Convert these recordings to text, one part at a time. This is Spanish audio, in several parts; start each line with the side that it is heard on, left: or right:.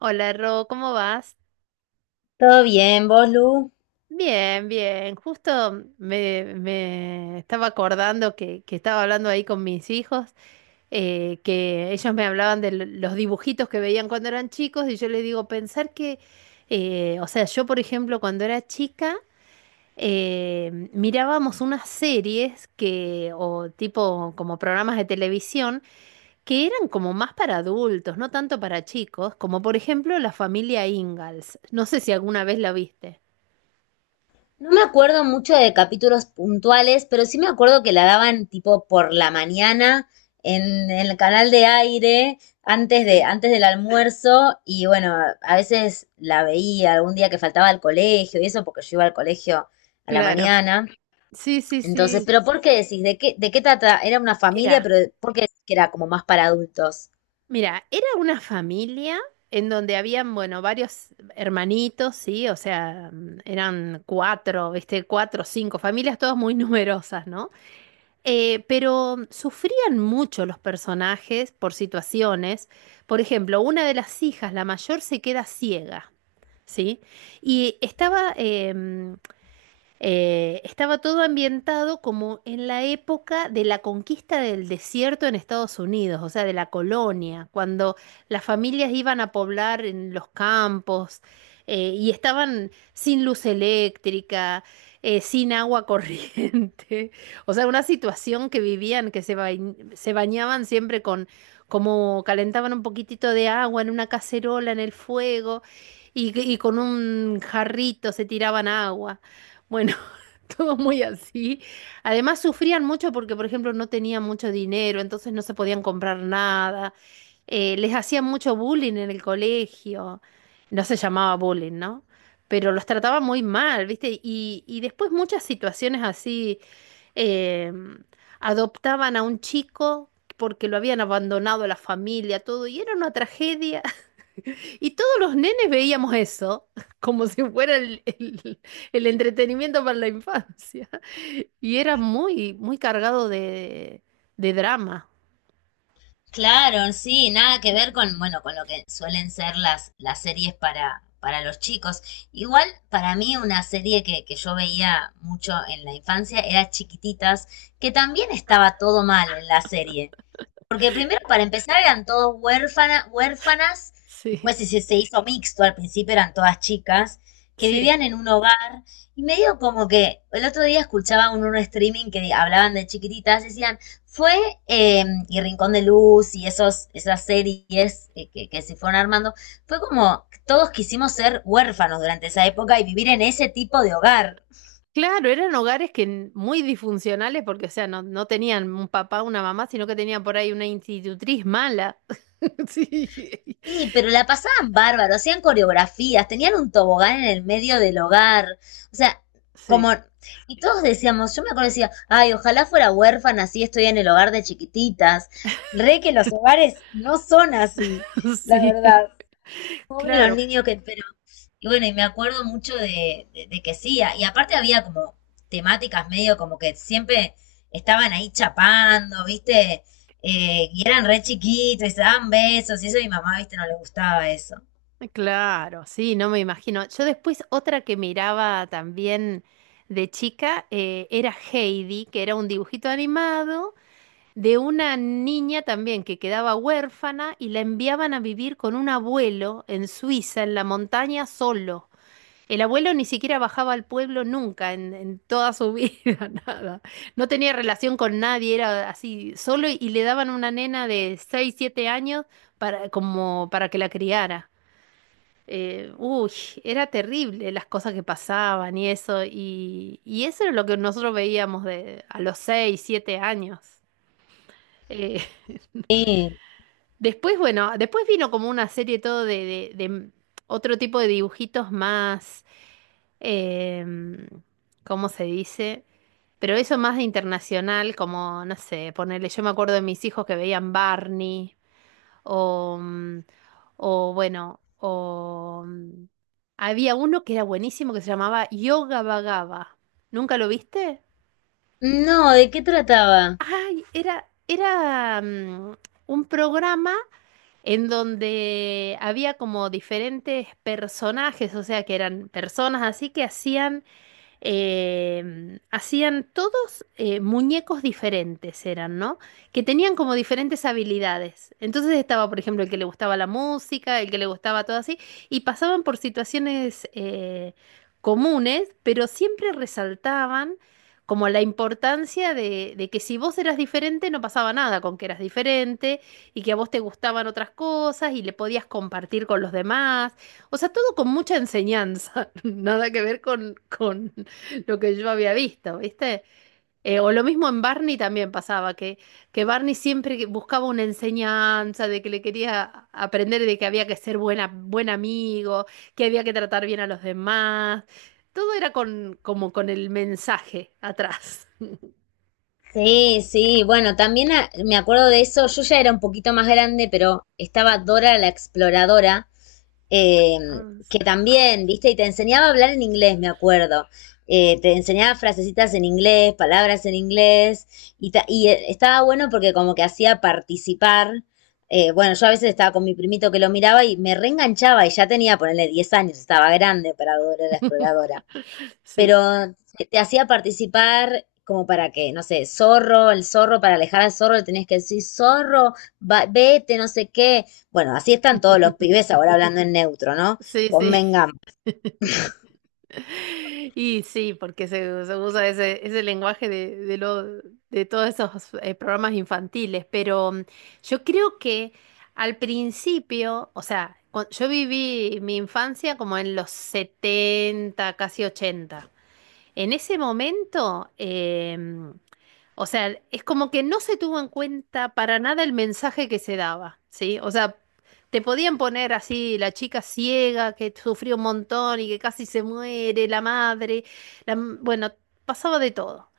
right: Hola, Ro, ¿cómo vas?
left: Todo bien, vos, Lu.
right: Bien, bien. Justo me estaba acordando que estaba hablando ahí con mis hijos, que ellos me hablaban de los dibujitos que veían cuando eran chicos y yo les digo, pensar que, o sea, yo por ejemplo cuando era chica mirábamos unas series que, o tipo como programas de televisión que eran como más para adultos, no tanto para chicos, como por ejemplo La familia Ingalls. No sé si alguna vez la viste.
left: No me acuerdo mucho de capítulos puntuales, pero sí me acuerdo que la daban tipo por la mañana en, el canal de aire, antes de,
right: Sí,
left: antes del almuerzo, y bueno, a veces la veía algún día que faltaba al colegio y eso, porque yo iba al colegio a la
right: claro.
left: mañana.
right: Sí, sí,
left: Entonces,
right: sí.
left: pero ¿por qué decís? ¿De qué trata? Era una familia,
right: Mira,
left: pero ¿por qué decís que era como más para adultos?
right: mira, era una familia en donde habían, bueno, varios hermanitos, sí, o sea, eran cuatro, viste, cuatro, cinco familias, todas muy numerosas, ¿no? Pero sufrían mucho los personajes por situaciones. Por ejemplo, una de las hijas, la mayor, se queda ciega, ¿sí? Y estaba todo ambientado como en la época de la conquista del desierto en Estados Unidos, o sea, de la colonia, cuando las familias iban a poblar en los campos y estaban sin luz eléctrica, sin agua corriente, o sea, una situación que vivían, que se bañaban siempre con, como calentaban un poquitito de agua en una cacerola en el fuego y con un jarrito se tiraban agua. Bueno, todo muy así. Además, sufrían mucho porque, por ejemplo, no tenían mucho dinero, entonces no se podían comprar nada. Les hacían mucho bullying en el colegio. No se llamaba bullying, ¿no? Pero los trataba muy mal, ¿viste? Y después muchas situaciones así, eh, adoptaban a un chico porque lo habían abandonado la familia, todo, y era una tragedia. Y todos los nenes veíamos eso, como si fuera el entretenimiento para la infancia. Y era muy, muy cargado de drama.
left: Claro, sí, nada que ver con, bueno, con lo que suelen ser las series para los chicos. Igual, para mí, una serie que yo veía mucho en la infancia era Chiquititas, que también estaba todo mal en la serie. Porque primero, para empezar, eran todos huérfanas,
right: Sí,
left: después se hizo mixto, al principio eran todas chicas, que
right: sí.
left: vivían en un hogar, y medio como que el otro día escuchaba un streaming que hablaban de chiquititas, decían, fue, y Rincón de Luz y esos, esas series que se fueron armando, fue como todos quisimos ser huérfanos durante esa época y vivir en ese tipo de hogar.
right: Claro, eran hogares que muy disfuncionales porque, o sea, no tenían un papá, una mamá, sino que tenían por ahí una institutriz mala. Sí,
left: Sí, pero la pasaban bárbaro, hacían coreografías, tenían un tobogán en el medio del hogar, o sea,
right: sí,
left: como, y todos decíamos, yo me acuerdo decía, ay, ojalá fuera huérfana, así estoy en el hogar de chiquititas, re que los hogares no son así, la
right: sí.
left: verdad, pobre los
right: Claro,
left: niños que, pero y bueno, y me acuerdo mucho de, de que sí, y aparte había como temáticas medio como que siempre estaban ahí chapando, ¿viste? Y eran re chiquitos y se daban besos, y eso a mi mamá, ¿viste? No le gustaba eso.
right: claro, sí, no me imagino. Yo después otra que miraba también de chica era Heidi, que era un dibujito animado de una niña también que quedaba huérfana y la enviaban a vivir con un abuelo en Suiza, en la montaña, solo. El abuelo ni siquiera bajaba al pueblo nunca en toda su vida, nada. No tenía relación con nadie, era así, solo y le daban una nena de 6 7 años para, como para que la criara. Eh, uy, Era terrible las cosas que pasaban y eso, y eso era lo que nosotros veíamos de, a los 6 7 años. Eh,
left: Sí.
right: Después, bueno, después vino como una serie todo de, de otro tipo de dibujitos más, em, ¿cómo se dice? Pero eso más internacional, como, no sé, ponerle, yo me acuerdo de mis hijos que veían Barney, o, o bueno, o había uno que era buenísimo que se llamaba Yoga Vagaba. ¿Nunca lo viste?
left: No, ¿de qué trataba?
right: Ay, era, era un programa. En donde había como diferentes personajes, o sea, que eran personas así que hacían hacían todos muñecos diferentes, eran, ¿no? Que tenían como diferentes habilidades. Entonces estaba, por ejemplo, el que le gustaba la música, el que le gustaba todo así, y pasaban por situaciones comunes, pero siempre resaltaban como la importancia de que si vos eras diferente no pasaba nada con que eras diferente y que a vos te gustaban otras cosas y le podías compartir con los demás. O sea, todo con mucha enseñanza, nada que ver con lo que yo había visto, ¿viste? O lo mismo en Barney también pasaba, que Barney siempre buscaba una enseñanza de que le quería aprender de que había que ser buena, buen amigo, que había que tratar bien a los demás. Todo era con, como con el mensaje atrás.
left: Sí, sí, bueno, también me acuerdo de eso, yo ya era un poquito más grande, pero estaba Dora la Exploradora, eh,
right: Ah,
left: que
right: sí.
left: también, viste, y te enseñaba a hablar en inglés, me acuerdo. Te enseñaba frasecitas en inglés, palabras en inglés, y, y estaba bueno porque como que hacía participar. Bueno, yo a veces estaba con mi primito que lo miraba y me reenganchaba y ya tenía, ponerle 10 años, estaba grande para Dora la Exploradora,
right: Sí.
left: pero te hacía participar como para que, no sé, zorro, el zorro, para alejar al zorro le tenías que decir, zorro, vete, no sé qué. Bueno, así están todos los pibes ahora hablando en neutro, ¿no?
right: Sí, sí.
left: Convengamos.
right: Y sí, porque se usa ese, ese lenguaje de, lo, de todos esos programas infantiles, pero yo creo que al principio, o sea, yo viví mi infancia como en los 70 casi ochenta. En ese momento, o sea, es como que no se tuvo en cuenta para nada el mensaje que se daba, ¿sí? O sea, te podían poner así la chica ciega que sufrió un montón y que casi se muere, la madre, bueno, pasaba de todo.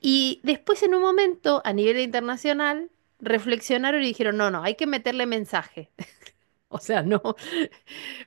right: Y después en un momento, a nivel internacional, reflexionaron y dijeron, no, no, hay que meterle mensaje. O sea, no.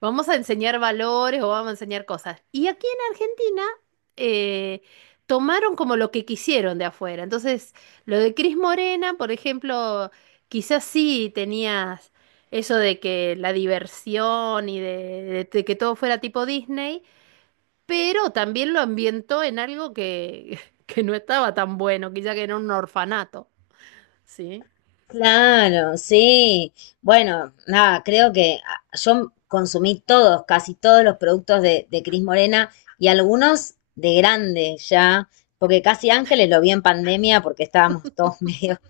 right: Vamos a enseñar valores o vamos a enseñar cosas. Y aquí en Argentina eh, tomaron como lo que quisieron de afuera. Entonces, lo de Cris Morena, por ejemplo, quizás sí tenías eso de que la diversión y de, de que todo fuera tipo Disney, pero también lo ambientó en algo que, que no estaba tan bueno, quizá que era un orfanato. Sí,
left: Claro, sí. Bueno, nada, creo que yo consumí todos, casi todos los productos de Cris Morena y algunos de grande ya, porque casi Ángeles lo vi en pandemia porque estábamos todos medio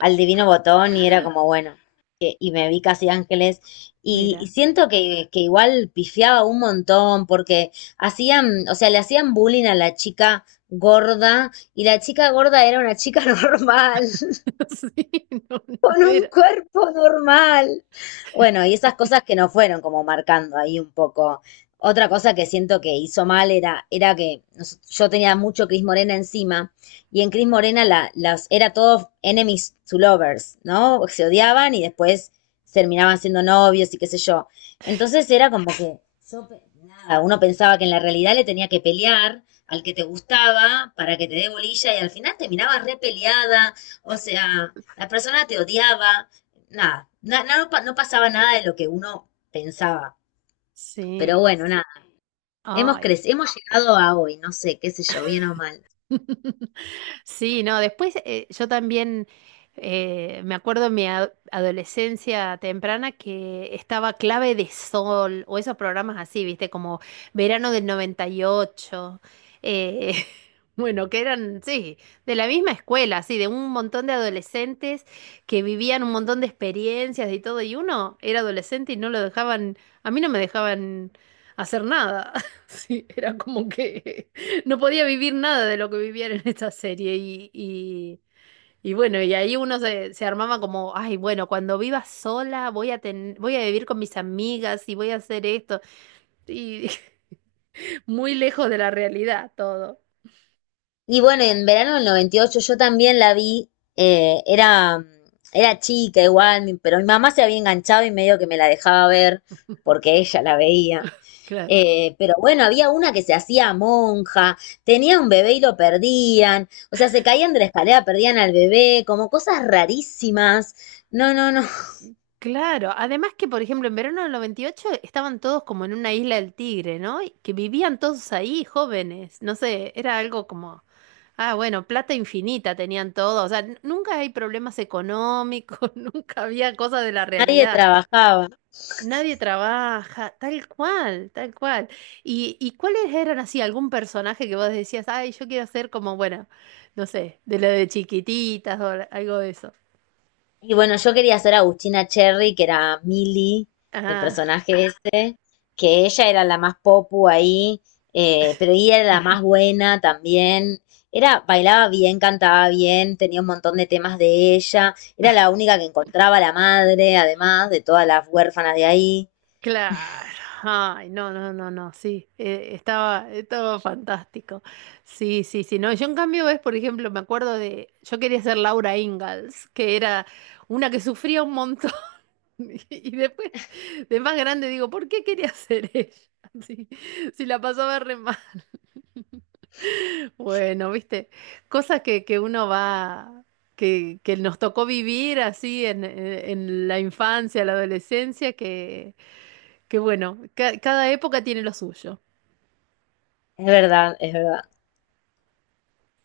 left: al Divino Botón y era como, bueno, y me vi casi ángeles y
right: mira.
left: siento que igual pifiaba un montón porque hacían, o sea, le hacían bullying a la chica gorda y la chica gorda era una chica normal
right: Sí, no, no
left: con un
right: era.
left: cuerpo normal. Bueno, y esas cosas que nos fueron como marcando ahí un poco. Otra cosa que siento que hizo mal era, era que yo tenía mucho Cris Morena encima y en Cris Morena la, las, era todo enemies to lovers, ¿no? Se odiaban y después terminaban siendo novios y qué sé yo. Entonces era como que yo, nada, uno pensaba que en la realidad le tenía que pelear al que te gustaba para que te dé bolilla y al final terminabas repeleada. O sea, la persona te odiaba, nada, no, no pasaba nada de lo que uno pensaba. Pero
right: Sí.
left: bueno, nada, hemos
right: Ay.
left: crecido, hemos llegado a hoy, no sé, qué sé yo, bien o mal.
right: Sí, no, después yo también me acuerdo en mi adolescencia temprana que estaba Clave de Sol o esos programas así, viste, como Verano del 98, eh, bueno, que eran, sí, de la misma escuela, así, de un montón de adolescentes que vivían un montón de experiencias y todo, y uno era adolescente y no lo dejaban, a mí no me dejaban hacer nada, sí, era como que... No podía vivir nada de lo que vivían en esta serie y bueno, y ahí uno se, se armaba como, ay, bueno, cuando viva sola voy a voy a vivir con mis amigas y voy a hacer esto. Y muy lejos de la realidad todo.
left: Y bueno, en verano del 98 yo también la vi, era, era chica igual, pero mi mamá se había enganchado y medio que me la dejaba ver porque ella la veía.
right: Claro.
left: Pero bueno, había una que se hacía monja, tenía un bebé y lo perdían, o sea, se caían de la escalera, perdían al bebé, como cosas rarísimas. No, no, no,
right: Claro, además que por ejemplo en verano del 98 estaban todos como en una isla del Tigre, ¿no? Y que vivían todos ahí, jóvenes, no sé, era algo como, ah, bueno, plata infinita tenían todos, o sea, nunca hay problemas económicos, nunca había cosas de la
left: nadie
right: realidad,
left: trabajaba.
right: nadie trabaja, tal cual, tal cual. Y cuáles eran así algún personaje que vos decías, ay, yo quiero ser como, bueno, no sé, de lo de chiquititas o algo de eso?
left: Y bueno, yo quería hacer a Agustina Cherry, que era Millie, el personaje ese, que ella era la más popu ahí, pero ella era la más buena también. Era, bailaba bien, cantaba bien, tenía un montón de temas de ella. Era la única que encontraba a la madre, además de todas las huérfanas de ahí.
right: Claro, ay, no, no, no, no, sí, estaba, estaba fantástico. Sí, sí, sí, no, yo en cambio, ves, por ejemplo, me acuerdo de, yo quería ser Laura Ingalls, que era una que sufría un montón, y después, de más grande, digo, ¿por qué quería ser ella? Sí, si la pasaba re mal. Bueno, viste, cosas que uno va, que nos tocó vivir así en la infancia, la adolescencia, que bueno. Cada época tiene lo suyo.
left: Es verdad, es verdad.